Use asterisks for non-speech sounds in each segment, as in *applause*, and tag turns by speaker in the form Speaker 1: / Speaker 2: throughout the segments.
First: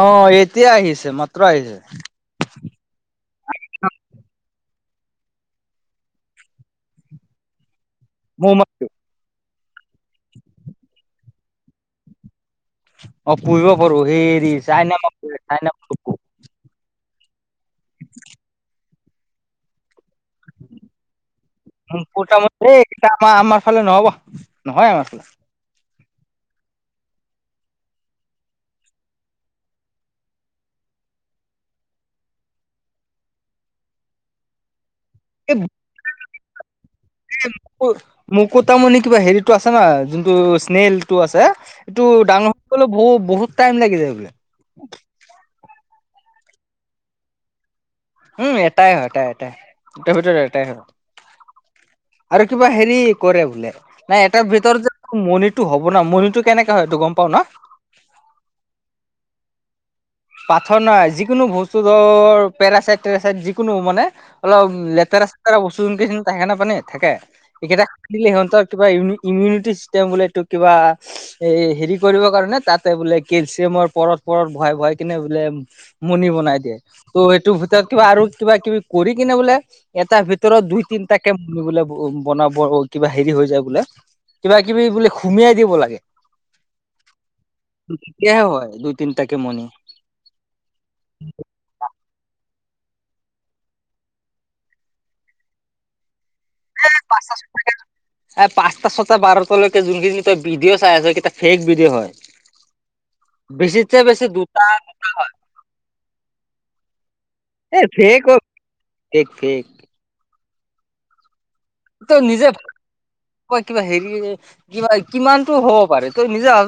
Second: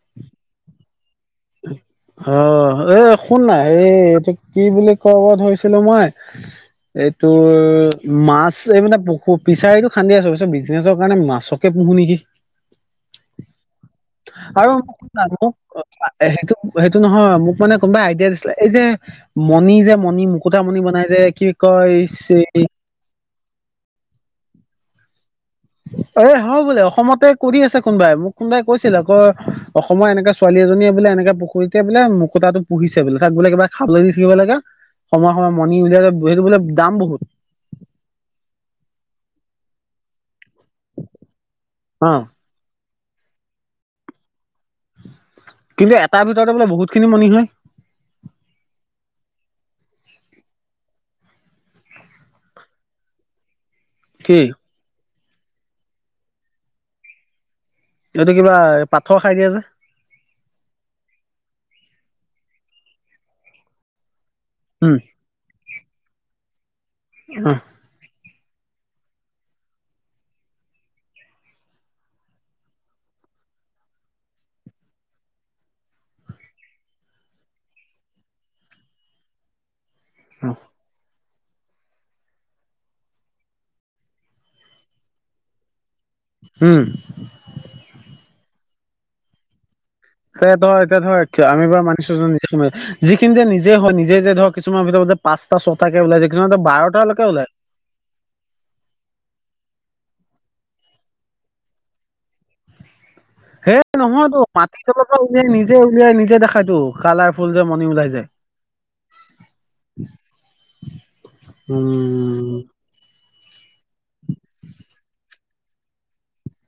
Speaker 1: অ' এতিয়া আহিছে, মাত্ৰ আহিছে।
Speaker 2: ঐ শুন নাই হেই এইটো কি বুলি ক'ব ধৰিছিলোঁ মই এইটো
Speaker 1: মোৰ
Speaker 2: মাছ এই
Speaker 1: মাতটো
Speaker 2: মানে প পিছাৰীটো খান্দি আছো ত পিছত বিজনেছৰ কাৰণে মাছকে পোহো নেকি
Speaker 1: অ' পুহিব পাৰো সেই হেৰি
Speaker 2: আৰু শুনা, মোক
Speaker 1: *unintelligible*
Speaker 2: সেইটো সেইটো নহয় মোক মানে কোনোবাই আইডিয়া দিছিলে এই যে মণি যে মণি মুকুতা মণি বনাই যে কি কয়?
Speaker 1: আমাৰ আমাৰ ফালে নহ'ব নহয় মাৰচোন।
Speaker 2: এ হয় বোলে অসমতে কৰি আছে কোনোবাই মোক কোনোবাই কৈছিল আকৌ অসমৰ এনেকে ছোৱালী এজনী বোলে এনেকে পুখুৰীতে বোলে মুুতাটো পুহিছে বোলে তাক বোলে কিবা খাবলৈ দি থাকিব লাগে। সময়ে
Speaker 1: এই
Speaker 2: সময় মৰ্ণিং উলিয়ালে সেইটো বোলে দাম বহুত।
Speaker 1: মুকুতামণি কিবা হেৰিটো আছে নহয় যোনটো স্নেলটো আছে এইটো
Speaker 2: অ'।
Speaker 1: ডাঙৰ হৈ ব বহুত টাইম লাগি যায় বোলে
Speaker 2: কিন্তু এটাৰ ভিতৰতে বোলে বহুত খিনি মণি হয়
Speaker 1: উম এটাই হয় এটাই এটাই ভিতৰত এটাই হয় আৰু কিবা হেৰি কৰে বোলে নাই
Speaker 2: কি
Speaker 1: এটাৰ ভিতৰত যে মণিটো হব ন মণিটো কেনেকে হয় এইটো গম পাও ন
Speaker 2: এইটো কিবা পাথৰ খাই দিয়ে যে
Speaker 1: পাথৰ নাই যিকোনো বস্তু ধৰ পেৰাচাইট টেৰাচাইট যিকোনো মানে অলপ
Speaker 2: উম
Speaker 1: লেতেৰা চেতেৰা বস্তু *unintelligible* থাকে নাপানে থাকে
Speaker 2: অ
Speaker 1: এইকেইটা দিলে হ'ল কিব ইমিউনিটি চিষ্টেম বোলে এইটো কিবা এ হেৰি কৰিবৰ কাৰণে তাতে বোলে কেলছিয়ামৰ পৰত পৰত ভয় ভাই কিনে বোলে মণি বনাই দিয়ে ত সেইটোৰ ভিতৰত কিবা আৰু কিবা কিবি কৰি কিনে বোলে এটা
Speaker 2: অ
Speaker 1: ভিতৰত দুই তিনিটা। তে বোলে বনাব কিবা হেৰি হৈ যায় বোলে কিবা কিবি বোলে খুমিয়াই দিব লাগে
Speaker 2: উম
Speaker 1: *unintelligible* তিনটাকে মণি
Speaker 2: তে ধৰ এতিয়া ধৰ *unintelligible* যিখিনি যে নিজে হয় নিজে যে ধৰক কিছুমানৰ ভিতৰত যে পাঁচটা ছটাকে ওলাই য
Speaker 1: পাঁচটা ছটা বাৰটা লৈকে যোনখিনি। এ ভিডিঅ' চাই আছ এইকেইটা ফেক ভিডিঅ' হয় বেছিতছে
Speaker 2: হেই
Speaker 1: বেছি
Speaker 2: নহয়তো
Speaker 1: দুটা
Speaker 2: মাটি তলৰ পৰা উলিয়াই নিজে উলিয়াই নিজে দেখাইতো কালাৰ ফুল যে
Speaker 1: এ
Speaker 2: মণি ওলাই
Speaker 1: ফেক
Speaker 2: যায়
Speaker 1: অ ফেক ফেক তই নিজে
Speaker 2: উম
Speaker 1: ক কিবা হেৰি কিবা কিমানতটো হ'ব পাৰে তই নিজে ভ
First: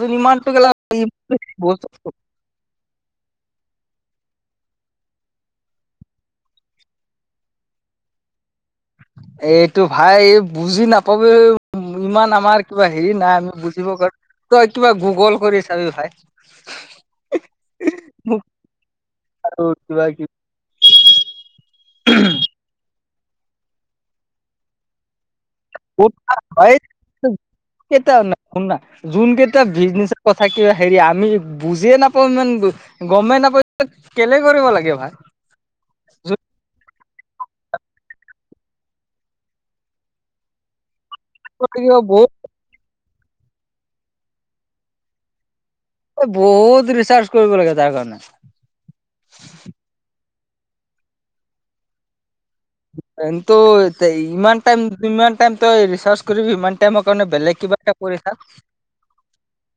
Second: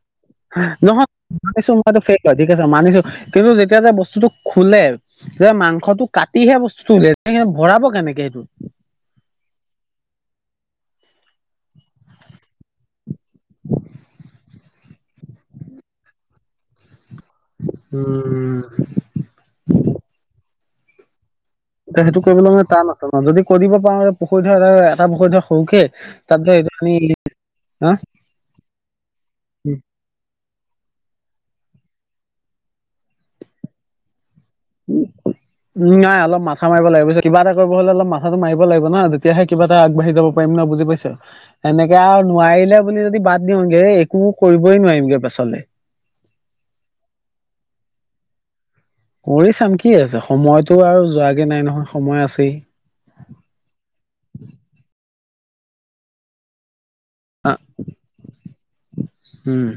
Speaker 2: নহয় মানিছো মইটোে হয় ঠিক আছে মানিছো কিন্তু যেতিয়া যে বস্তুটো। খোলে যে মাংসটো কাটিহে বস্তুটো উলিয়াই ভৰাব কেনেকে সেইটো
Speaker 1: এইটো ভাই বুজি নাপ ইমান আমাৰ কিবা হেৰি নাই আমি বুজিব পাৰো ত। কিবা গুগল কৰি চাবি ভাই।
Speaker 2: উম
Speaker 1: বাকী?
Speaker 2: এ সেইটো কৰিবলৈ মে টান আছে ন যদি কৰিব পাৰোওঁ পুখুৰী ধৰ এটা পুখুৰী ধৰ। সৰুকে
Speaker 1: খুব
Speaker 2: তাত ধৰ এইটো
Speaker 1: হয়।
Speaker 2: আমি হা
Speaker 1: এটা নাই শুন ন যোনকেইটায়া বিজনেচৰ কথা কা হেৰি আমি বুজিয়ে নাপাওঁ মান গমেই নাপাই।
Speaker 2: উ নাই অলপ মাথা মাৰিব লাগিব। কিবাটা কৰিব হ'লেল মাথাটো মাৰিব লাগিব নতিয়ে কিবা এ আগবাঢ় যাব পাৰি ন বুজি পাইছা এনেকে আৰু
Speaker 1: বহুত
Speaker 2: নোৱাৰিলে বুলি যদি বাদ দিওঁগে একো কৰিবই নোৱাৰিমগে পাছলে
Speaker 1: এই বহুত ৰিচাৰ্চ কৰিব লাগে তাৰ কাৰণে
Speaker 2: কৰি চাম কি আছে সময়তো আৰু যোৱাগে নাই নহয় সময় আছেই
Speaker 1: কিন্তু ইমান াইম ইমান াইম তই ৰিচাৰ্চ কৰিবি ইমান। এ মই কাৰণে
Speaker 2: আ
Speaker 1: বেলেগ কিবা এটা কৰিছা
Speaker 2: উম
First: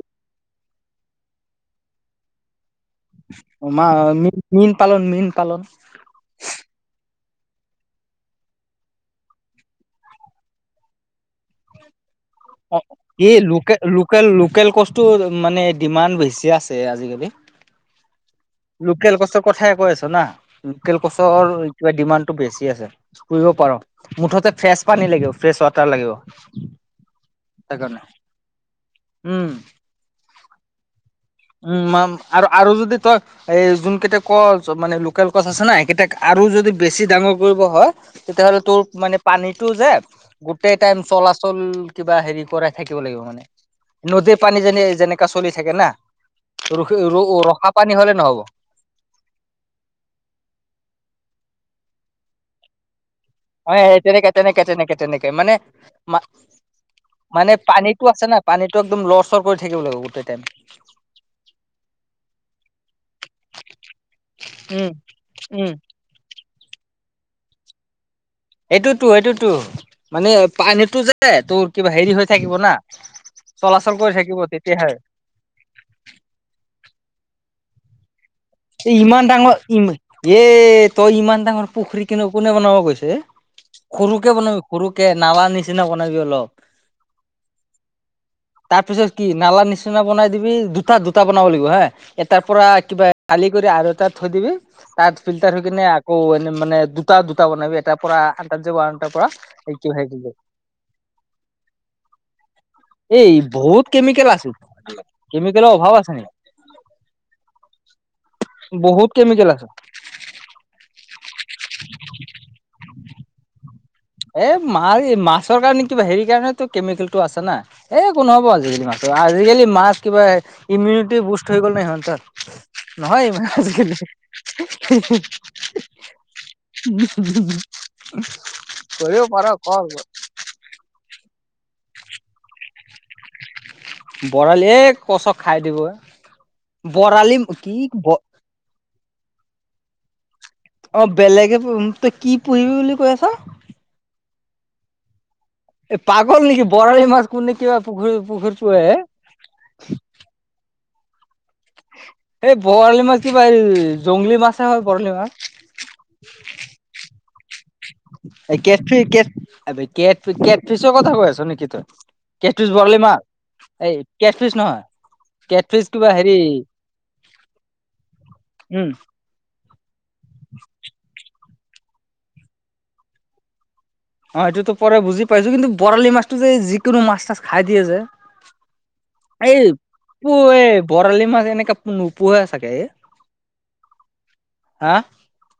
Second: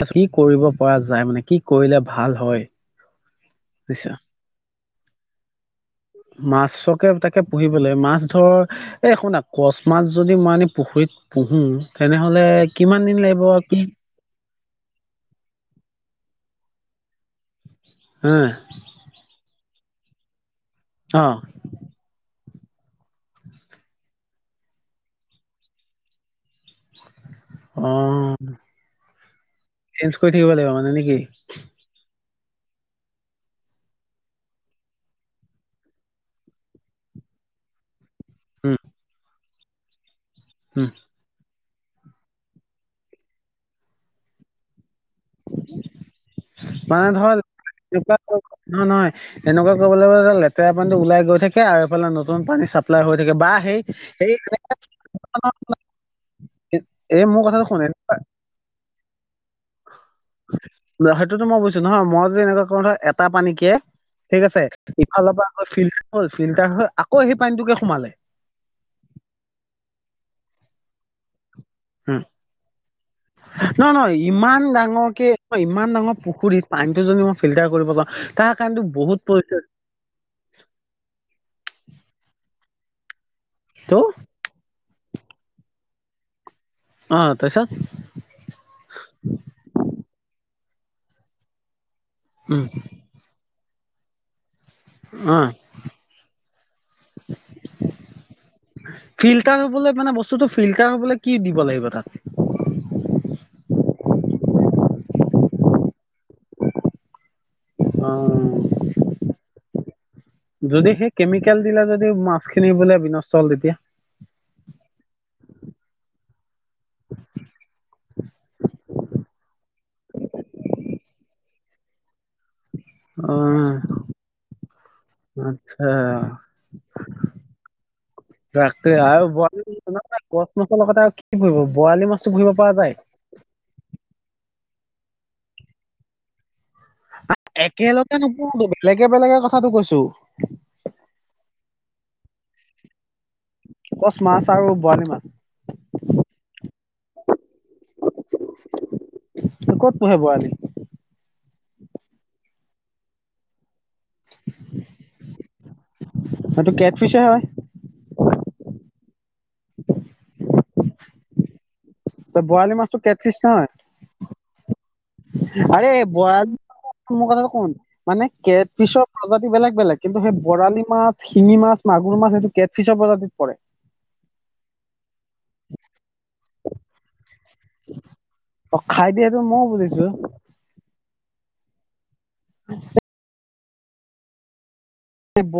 Speaker 2: ত কি কৰিব পৰা যায় মানে কি কৰিলে ভাল হয়
Speaker 1: মা
Speaker 2: বুজিছা
Speaker 1: ম মীন পালন মীন পালন
Speaker 2: মাছকে তাকে পুহিবলৈ মাছ ধৰ এই শুনা কচ মাছ যদি মইনি পুখুৰীত হুহুম।
Speaker 1: অ'। এই লোকে -লোকেল -লোকেল কষ্টুৰ মানে ডিমাণ্ড বেছি আছে। আজিকালি।
Speaker 2: হম।
Speaker 1: লোকেল কছৰ কথাই কৈ আছ না। লোকেল
Speaker 2: অ
Speaker 1: কছৰ কিবা ডিমাণ্ডটো বেছি। আছে। কৰিব পাৰ'। মুঠতে ফ্ৰেছ পানী লাগিব। ফ্ৰেছ ৱাটাৰ লাগিব। সেইকাৰণে
Speaker 2: অ'হ।
Speaker 1: উম
Speaker 2: চেঞ্জ কৰি থাকিব লাগিব। মানে নে কি?
Speaker 1: উম। আৰু- আৰু যদি তই এ যোন কেইটা কছ মানে লোকেল কছ আছে না সেইকেইটাক আৰু যদি বেছি ডাঙৰ কৰিব হয়, তেতিয়াহ'লে
Speaker 2: উম
Speaker 1: তোৰ মানে পানীটো যে গোটেই
Speaker 2: উম
Speaker 1: টাইম চলাচল কিবা হেৰি কৰাই থাকিব লাগিব মানে। নদীৰ পানী যেনে যেনেকা চলি থাকে না। ৰখি ৰ ৰখা পানী
Speaker 2: এনেক
Speaker 1: হ'লে নহ'ব।
Speaker 2: নহয়- নহয়। অং এনেকুৱা কৰিব লাগিব যাতে। লেতেৰা পানীটো ওলাই গৈ থাকে, আৰু ফালে নতুন পানী চাপ্লাই হৈ থা
Speaker 1: অ'হ। তেনেকে -তেনেকে- তেনেকে- তেনেকে মানে
Speaker 2: এই মোৰ
Speaker 1: মানে
Speaker 2: কথাটো শুনে
Speaker 1: পানীতটো আছে না। পানীটো একদম লৰচৰ কৰি থাকিব লাগিব বহুত।
Speaker 2: সেইটোতো মই বুজিছো। নহয়। মই যে এনেকুৱা কওঁ নহয়। টা পানী কে। ঠিক আছে।
Speaker 1: উম,
Speaker 2: ইফালৰ পৰা আকৌ
Speaker 1: উম,
Speaker 2: ফিল্টাৰ হল। ফিল্টাৰ হৈ আকৌ সেই পানীটোকে সোমালে।
Speaker 1: এইটোতো -এইটোতো। মানে পানীটো যে তোৰ কিবা
Speaker 2: হ
Speaker 1: হেৰি হৈ থাকিব না।
Speaker 2: নহয়।
Speaker 1: চলাচল কৰি
Speaker 2: নহয়।
Speaker 1: থাকিব
Speaker 2: ইমান
Speaker 1: তেতিয়াহে
Speaker 2: ডাঙৰ কে- ইমান ডাঙৰ পুখুৰীত, পানীটো যদি মই ফিল্টাৰ কৰিব যাওঁ, তাৰ কাৰণেতো বহুত
Speaker 1: ইমান ডাঙৰ।
Speaker 2: পইচা
Speaker 1: ইম- এ- তই ইমান ডাঙৰ পুখুৰী কোন- কোনে বনাব কৈছে?
Speaker 2: ত'
Speaker 1: সৰুকে বনাবি। সৰুকে। নালা নিচিনা বনাবি অলপ।
Speaker 2: অ তাৰপিছত
Speaker 1: তাৰপিছত কি, নালা নিচিনা বনাই দিবি। দুট -টা- দুটা বনাব লাগিব হা। এটাৰ পৰা
Speaker 2: উম
Speaker 1: কিবা খালি কৰি আৰু এটাত থৈ দিবি। তাত
Speaker 2: অ
Speaker 1: ফিল্টাৰ হৈ কিনে আকৌ এনে মানে দুটা-দুটা বনাবিএটাৰ পৰা আন তাত যাব। আনটাৰ পৰা
Speaker 2: ফিল্টাৰ মানে বস্তুটো ফিল্টাৰ হবলে কি দিব লাগে?
Speaker 1: এই বহুত কেমিকেল আছে। কেমিকেলৰ অভাৱ আছে
Speaker 2: অ
Speaker 1: নেকি। বহুত কেমিকেল আছে।
Speaker 2: যদি সেই কেমিকেল দিলে যদি মাছখিনি বোলে বিনষ্ট হল তেতিয়া?
Speaker 1: এ মা- মাছৰ কাৰণে কিবা হেৰিৰ কাৰণেটো কেমিকেলটো আছে না। এই একো নহব আজিকালি মাছৰ আজিকালি মাছ কিবা ইমিউনিটি বুষ্ট হৈ গ'ল না সিহঁতৰ। নহয়
Speaker 2: অ
Speaker 1: ই- আজিকালি।
Speaker 2: আচ্ছা
Speaker 1: *unintelligible*
Speaker 2: তাকে আৰু
Speaker 1: পাৰ
Speaker 2: বৰালি
Speaker 1: কৰ
Speaker 2: *unintelligible* কছ মাছৰ লগতে আৰু কি কৰিব, বৰালি মাছ পুহিব পৰা যায়।
Speaker 1: কছক খাই দিব এ।
Speaker 2: একেলগে নোপোহোটো। বেলেগে- বেলেগে কথাটো কৈছো।
Speaker 1: অ বেলেগে তই কি পুহিবি বুলি কৈ আছ?
Speaker 2: কচ মাছ আৰু বৰালি মাছ।
Speaker 1: এই পাগল নেকি বৰালি মাছ কোন নেকি বা পুখুৰী -পুখুৰীত পুহে!
Speaker 2: ক'ত পুহে বৰালি?
Speaker 1: এই বৰালি মাছ কিবা এই জংলী মাছে হয়। বৰালি মাছ।
Speaker 2: হেইটো কেট ফিচে হয়।
Speaker 1: কেট ফ- কেট ফিছৰ কথা কৈ আছ নেকি তই? কেটফিচ
Speaker 2: বৰালি মাছটো
Speaker 1: বৰলি মাৰ,
Speaker 2: কেটফিচ নহয়
Speaker 1: এই কেটফিচ নহয়।
Speaker 2: আৰে
Speaker 1: কেটফিচ কিবা হেৰি
Speaker 2: বৰালি মোৰ কথাটো শুন। মানে কেট
Speaker 1: উম
Speaker 2: ফিছৰ প্ৰজাতি বেলেগ বেলেগ। কিন্তু সেই বৰালি মাছ, শিঙি মাছ, মাগুৰ মাছ সেইটো কেটফিচৰ প্ৰজাতিত পৰে।
Speaker 1: অ এইটোতো পৰে বুজি পাইছো কিন্তু বৰালি মাছ টো যে যিকোনো মাছ তাছ খাই দিয়ে যে
Speaker 2: অ খাই দিয়ে সেইটো
Speaker 1: এই
Speaker 2: ময়ও বুজিছো
Speaker 1: পোৱেব বৰালি মাছ এনেকে নোপোহে চাগে এ হা
Speaker 2: এই ব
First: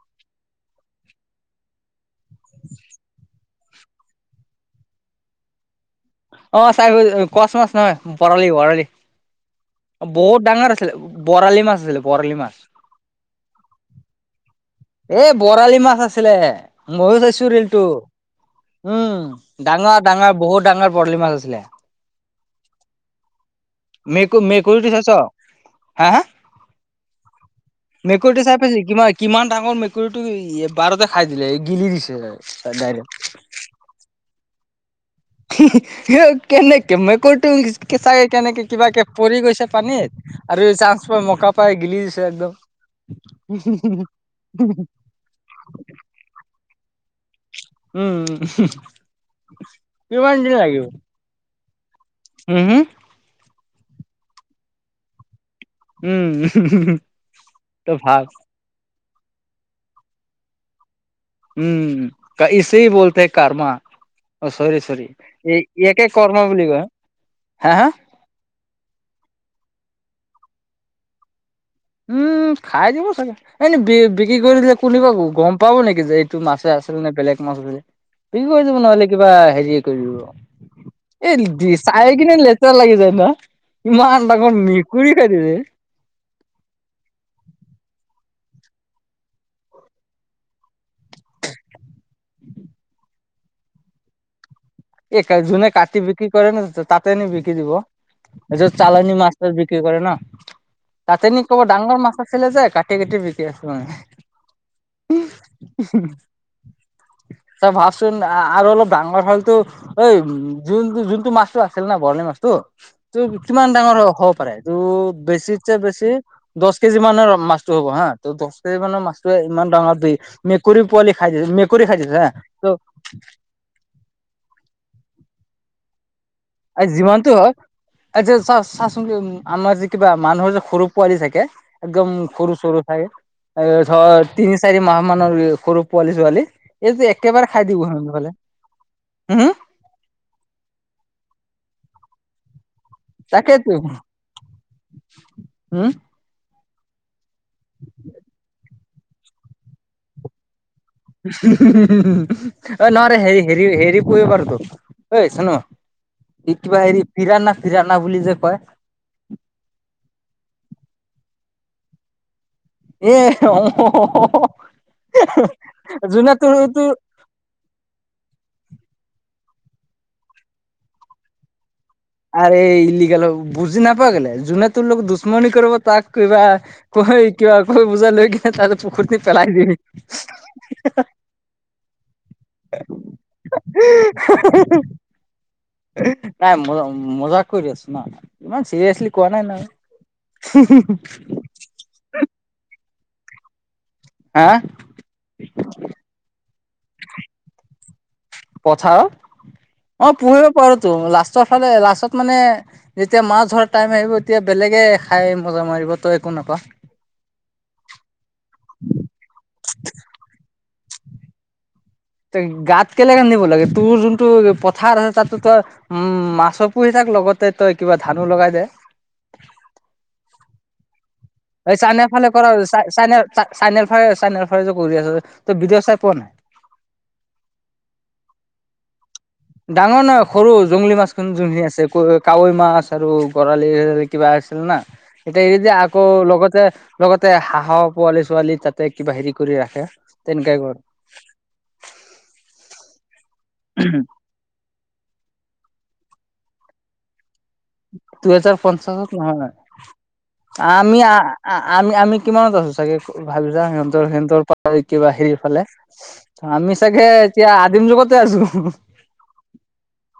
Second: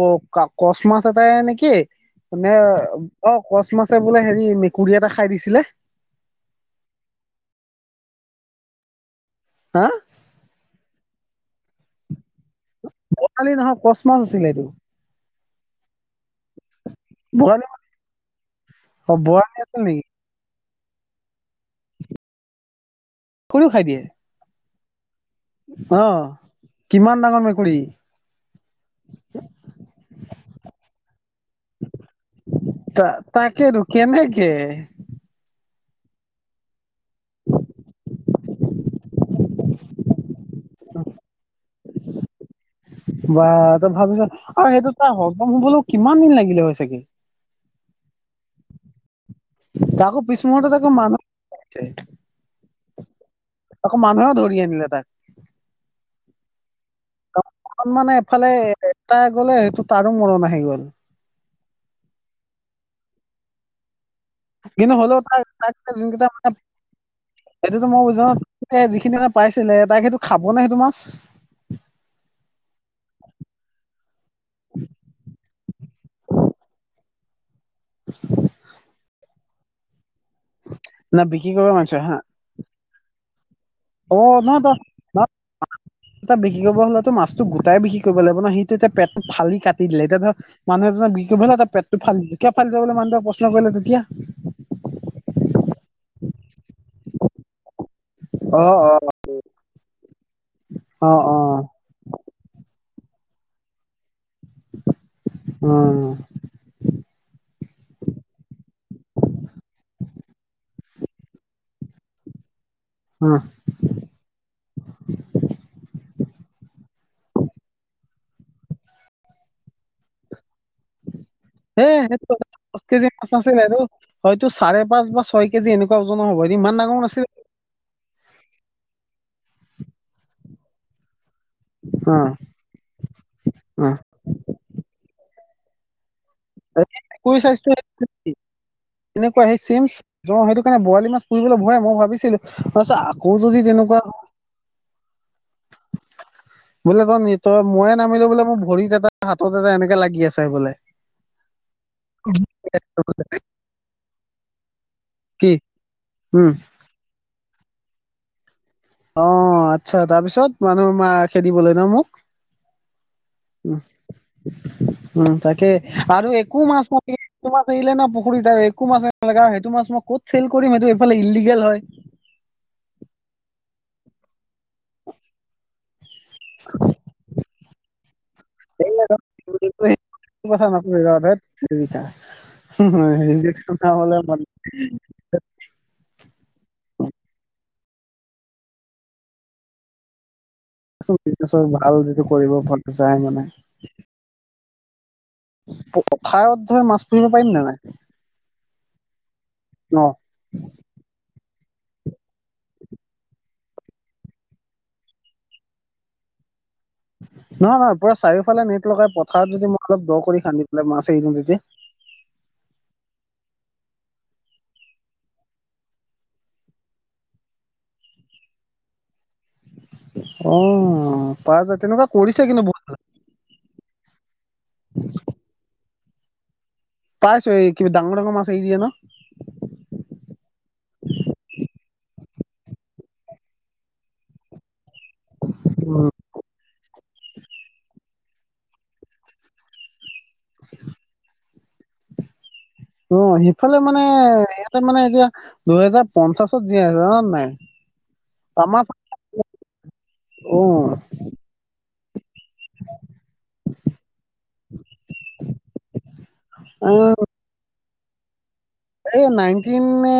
Speaker 2: কচ মাছ এটাই নেকি মানে অ কচ মাছে বোলে হেৰি মেকুৰী এটা খাই দিছিলে
Speaker 1: অ চাই কচ মাছ নহয় বৰালি বৰালি
Speaker 2: হা
Speaker 1: বহুত ডাঙৰ আছিলে বৰালি মাছ আছিলে বৰালি মাছ
Speaker 2: বৰালি নহয় কচ মাছ আছিলে এইটো
Speaker 1: এই বৰালি মাছ আছিলে ময়ো চাইছো
Speaker 2: বৰালি
Speaker 1: ৰেলটো
Speaker 2: অ
Speaker 1: উম
Speaker 2: বৰালি আছিল নেকি
Speaker 1: ডাঙৰ ডাঙৰ বহুত ডাঙৰ বৰালি মাছ আছিলে
Speaker 2: মেকুৰীও খাই দিয়ে
Speaker 1: মেকু মেকুৰীটো চাইছ
Speaker 2: অ
Speaker 1: হা হা
Speaker 2: কিমান ডাঙৰ মেকুৰী
Speaker 1: মেকুৰীটো চাই পাইছে কিমান কিমান ডাঙৰ মেকুৰীটো এবাৰতে খাই দিলে গিলি দিছ
Speaker 2: তা তাকেতো কেনেকে
Speaker 1: কেনেকে মেকুৰীটো কেঁচাই কেনেকে কিব কে পৰি গৈছে পানীত আৰু চান্স পাই মকা পাই গিলি দিছে একদম
Speaker 2: বা তই ভাব চোন আও সেইটো তাৰ হজম হুবলো কিমান দিন লাগিলে হয় চাগে
Speaker 1: উম
Speaker 2: তাকো
Speaker 1: কিমান দিন
Speaker 2: পিছমূহুৰ্তত
Speaker 1: লাগিব
Speaker 2: আকৌ *unintelligible*
Speaker 1: উম হোম
Speaker 2: আকৌ মানুহেও ধৰি আনিলে তাক
Speaker 1: উম উ *unintelligible*
Speaker 2: মানে এফালে এটা গলে সেইটো তাৰো মৰণ আহি গ'ল।
Speaker 1: উম কা ইছেই বোলতে কাৰৰ্মা।
Speaker 2: কিন্তু হ'লেও তাৰ তাক এতিয়া যোনকেইটা মানে
Speaker 1: বুলি কয় হা হা
Speaker 2: সেইটোতো মইও বুজো, যিখিনি মানে পাইছিলে তাক সেইটো খাব নে সেইটো মাছ?
Speaker 1: উম খাই দিব চাগে এনে বি বিক্ৰী কৰি দিলে কোনোবা গম পাব নেকি যে এইটো মাছে আছিল *unintelligible* বিক্ৰী কৰি দিব নহলে কিবা হেৰিয় কৰি
Speaker 2: না
Speaker 1: দিব। এই
Speaker 2: বিক্ৰী কৰিব
Speaker 1: দি
Speaker 2: মাৰিছ হা
Speaker 1: চাই কিনে লেতেৰা লাগি যায় না?
Speaker 2: অ
Speaker 1: ইমান ডাঙৰ
Speaker 2: নহয় তই
Speaker 1: মেকুৰী খায় দিয়ে এ!
Speaker 2: এটা বিক্ৰী কৰিব হ'লেতো মাছটো গোট বিক্ৰী কৰিব লাগিব ন সিটো এতিয়া পেটটো ফালি কাটি দিলে এতিয়া ধৰক মানুহ এজনক বিক্ৰি কৰিবলে এটা পেট ফালি দিলে, কিয় ফালিছ বোলি মানুহটোৱে প্ৰশ্ন কৰিলে তেতিয়া?
Speaker 1: এই যোনে কাটি বিক্ৰী কৰে ন তাতে নি বিকি দিব।
Speaker 2: অ
Speaker 1: যত
Speaker 2: অ
Speaker 1: চালানী মাছ বিক্ৰী কৰে ন
Speaker 2: অ
Speaker 1: তাতে
Speaker 2: অ
Speaker 1: নি কব ডাঙৰ মাছ আছিলে যে কা কাটি কাটি বিকি আছো মানে।
Speaker 2: উম।
Speaker 1: তই ভাবচোন আৰু অলপ ডাঙৰ হলতো ঐ যোনটো যোনটো মাছটো আছিল না বৰালি মাছটো টো
Speaker 2: অ,
Speaker 1: কিমান ডাঙৰ হ'ব পাৰে? এইটো বেছিতছে বেছি দছ কেজি মানৰ মাছটো হ'ব হা, দছ কেজি মানৰ মছটোৱে ইমান ডাঙৰ বে মেকুৰী পোৱালি খাই দিছে মেকুৰী
Speaker 2: হে
Speaker 1: খাই দিছে হা
Speaker 2: সেইটো
Speaker 1: ত
Speaker 2: দচ কেজি মাছ নাছিল এইতো, হয়তো চাৰে পাঁচ বা ছয় কেজি এনেকুৱা ওজনৰ হ'ব ইমান
Speaker 1: আ
Speaker 2: ডাঙৰ নাছিল
Speaker 1: যিমানটো হওক, আ চা চাচোন আমাৰ যে কিবা মানুহৰ যে সৰু পোৱালি থাকে একদম সৰু চৰু থাকে ধৰ তিনি চাৰি মাহ মানৰ সৰু পোৱালি ছোৱালী এইটোতো
Speaker 2: কুই
Speaker 1: একেবাৰে খাই
Speaker 2: চাইজটো
Speaker 1: দিব নফালে।
Speaker 2: এনেকুৱা সেই চিমছ সেইটো কাৰণে বৰালি মাছ বলৈ ভয় মই ভাবিছিলোঁ ত' আকৌ যদি
Speaker 1: তাকেইতো
Speaker 2: তেনেকুৱা
Speaker 1: হম।
Speaker 2: বোলে তই, তই ময়ে নামিলো বোলে মোৰ ভৰিত এটা হাতত এটা এনেকে লাগি আছে বোলে।
Speaker 1: অ, ন হেৰি হেৰি হেৰি প- ঐ ধুনু
Speaker 2: কি উম
Speaker 1: এই কিবা হেৰি ফিৰানা ফিৰানা বুলি যে কয়?
Speaker 2: অ, আচ্ছা তাৰপিছত মানুহ মা খেদিবলৈ ন মোক
Speaker 1: এ, অ,
Speaker 2: উম উম, তাকে আৰু
Speaker 1: যোনে তোৰ
Speaker 2: একো মাছ
Speaker 1: তোৰ
Speaker 2: ন টো মাছ এৰিলে না পুখুৰীত যাই একো মাছ না সেইটো মাছ মই ক'ত চেল কৰিম সেইটো এইফালে ইলিগেল হয়।
Speaker 1: আৰু এই ইলিগেল হব বুজি নাপাৱ কেলে যোনে তোৰ লগত দুশ্মনি কৰিব তাক কিবা কৈ কিবা কৈ বুজা লৈ কিনে তাতে পুখুৰী পেলাই দিবি।
Speaker 2: এইবোৰ কথা নকৰিবা ধেত জক থকা হলে ম,
Speaker 1: নাই মজা মজাক কৰি আছো না ইমান চিৰিয়েছলি কোৱা নাই নহয়
Speaker 2: বিজনেছৰ ভাল যিটো কৰিব মন যাই মানে
Speaker 1: হা,
Speaker 2: খাৰ অধ মাছ পুহিব পাৰিম নে নাই?
Speaker 1: পথাৰ
Speaker 2: ন
Speaker 1: অ পুহিব পাৰে তো লাষ্টৰ ফালে লাষ্টত মানে যেতিয়া মাছ ধৰাৰ টাইম আহিব তেতিয়া বেলেগে খাই মজা মাৰিব তই একো নাপাৱ
Speaker 2: নহয় নহয় পুৰা চাৰিওফালে নেট লগাই পথাৰত যদি মই অলপ দ কৰি খান্দি *unintelligible*
Speaker 1: গাত কেলেকে নিব লাগে তোৰ যোনটো পথাৰ আছে তাতো তই উ মাছে পুহি থাক তাৰ লগতে তই কিবা ধানো লগাই দে
Speaker 2: *unintelligible* অ, পাৰা
Speaker 1: এই
Speaker 2: যায় তেনেকুৱা
Speaker 1: চাইনাৰ ফালে
Speaker 2: কৰিছে
Speaker 1: কৰা
Speaker 2: কিন্তু
Speaker 1: চা
Speaker 2: বহুত
Speaker 1: চাইনা তাক চাইনাৰ ফালে চাইনাৰ ফালে কৰি আছে তই ভিডিঅ চাই পোৱা নাই,
Speaker 2: পাইছো এই কিবা ডাঙৰ ডাঙৰ মাছ এৰি দিয়ে ন,
Speaker 1: ডাঙৰ নহয় সৰু জংলী মাছ খিনি যোনখিনি আছে কাৱৈ মাছ আৰু বৰালি এ কিবা। ছিল না এতিয়া এই যে
Speaker 2: উম,
Speaker 1: আকৌ লগতে লগতে হাঁহ পোৱালি ছোৱালী তাতে কিবা হেৰি কৰি ৰাখে তেনেকাই কৰ
Speaker 2: অ, সিফালে মানে ইয়াতে মানে এতিয়া দুহেজাৰ পঞ্চাশত জীয়াই আছে জান নে নাই,
Speaker 1: দুহেজাৰ
Speaker 2: আমাৰ
Speaker 1: পঞ্চাশত যোৰা
Speaker 2: অ
Speaker 1: নাই আমি আমি আমি কিমানত আছো চাগে ভাবিছা সিহঁতৰ সিহঁতৰ পট্টালি কিবা হেৰি সিফালে আমি
Speaker 2: এ
Speaker 1: চাগে এতিয়া আদিম যুগতে আছো
Speaker 2: এই নাইটিন নে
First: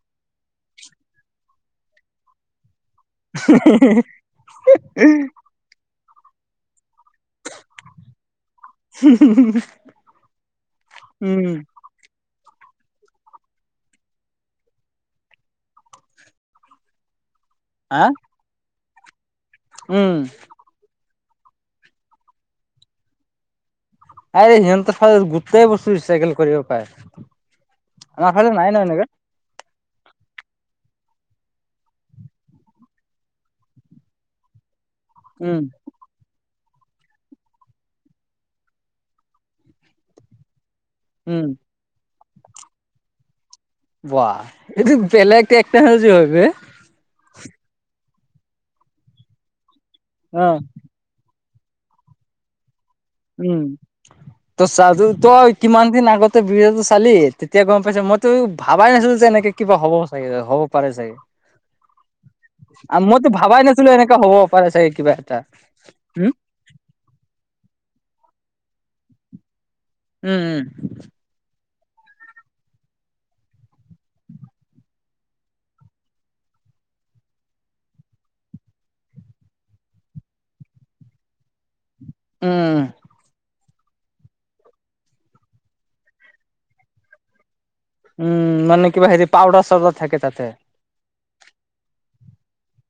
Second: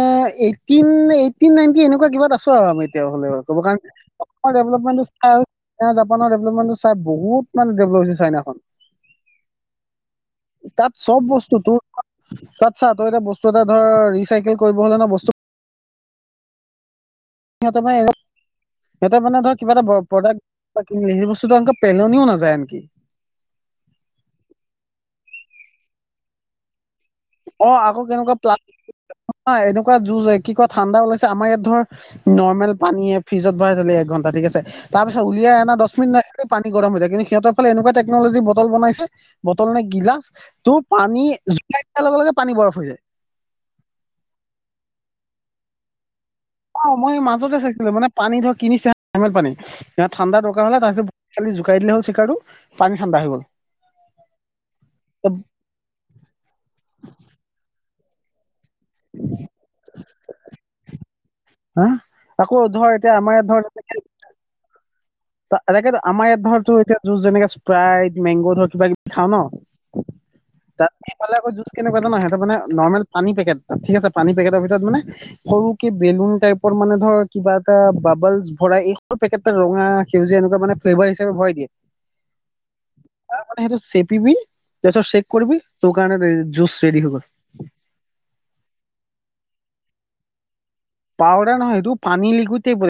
Speaker 2: এইথিন এইটি নাইনটি এনেকুৱা কিবাত আছো আৰু আমি হ'লে ক'ব কাৰণে অকল ডেবলপমেন্টৰ *unintelligible* তাত বহুত মানে ডেবলপ হৈছে চাইনাখন তাত চব
Speaker 1: উম
Speaker 2: বস্তুটো তোৰ তাত চা তই এটা বস্তু এটা ধৰ ৰিচাইকেল কৰিব হলে ন বস্তু *unintelligible* সিহঁতে মানে
Speaker 1: হা
Speaker 2: সিহতে মানে ধৰ কিবা এটা
Speaker 1: উম
Speaker 2: প্ৰডাক্ট ক সেই বস্ত *unintelligible* পেলনিও নাযায় আনকি
Speaker 1: আৰে সিহঁতৰ ফালে গোটেই বস্তু ৰিচাইকেল কৰিব পায়
Speaker 2: অ আকৌ কেনেকুৱা প্লাত *unintelligible* যুঁজ কি কোৱা ঠাণ্ডা ওলাইছে আমাৰ ইয়াত ধৰ নৰ্মেল পানীয়ে ফ্ৰিজত ভৰাই থলে এক ঘন্টা ঠিক আছে তাৰ পিছত উলিয়াই
Speaker 1: উম
Speaker 2: অনা দছ মিনিট পানী গৰম হৈ থাকে সিহতৰ ফালে এনেকুৱা টেকনলজি বটল বনাইছে বটল নে গিলাচ তোৰ পানী
Speaker 1: উম
Speaker 2: জুলাই দিয়া লগে লগে পানী বৰফ হৈ যায়
Speaker 1: বাহ এইটো বেলেগ একটা জ
Speaker 2: অ মই মাজতে চাইছিলো মানে পানীটো কিনিছে নৰ্মেল পানী ঠাণ্ডা
Speaker 1: অ
Speaker 2: দৰকাৰ হলে তাৰপিছত খালি জোকাই দিলে হল চিকাৰো
Speaker 1: উম ত চাদু তই কিমান দিন আগতে বিড টো চালি তেতিয়া গম পাইছা মই তইও ভাবাই নাছিল যে এনেকে কিবা হ'ব চাগে হ'ব পাৰে চাগে
Speaker 2: হা আকৌ ধৰ এতিয়া
Speaker 1: মইতো ভাবাই নাছিলো এনেকা হ'ব। পাৰে চাগে কিবা এটা
Speaker 2: এনেকাটো আমাৰ
Speaker 1: উম
Speaker 2: ইয়াত ধৰ এতিয়া যুইচ, স্প্ৰাইট, মেংগো ধৰ কিবা কিবি খাও ন
Speaker 1: উম উম
Speaker 2: তাত ইফালে আকৌ যুচ কেনেকুৱা এটা নাহে তাৰ মানে নৰ্মেল পানী পেকেট ঠিক আছে পানী পেকেটৰ ভিতৰত মানে সৰু কে বেলুন টাইপৰ মানে ধৰ কিবা এটা বাবলছ ভৰাই পেকেটোতে ৰঙা সেউজীয়া এনেকুৱা মানে ফ্লেভাৰ হিচাবত ভৰাই দিয়ে
Speaker 1: উম
Speaker 2: মানে সেইটো চেপিবি তাৰ পিছত ছেক কৰিবি দোকানৰ জুচ ৰেডি হৈ গল।
Speaker 1: উম মানে কিবা হেৰি পাউদাৰ চাউদাৰ থাকে তাতে।
Speaker 2: পাউদাৰ নহয় এইটো পানী লিকুইতে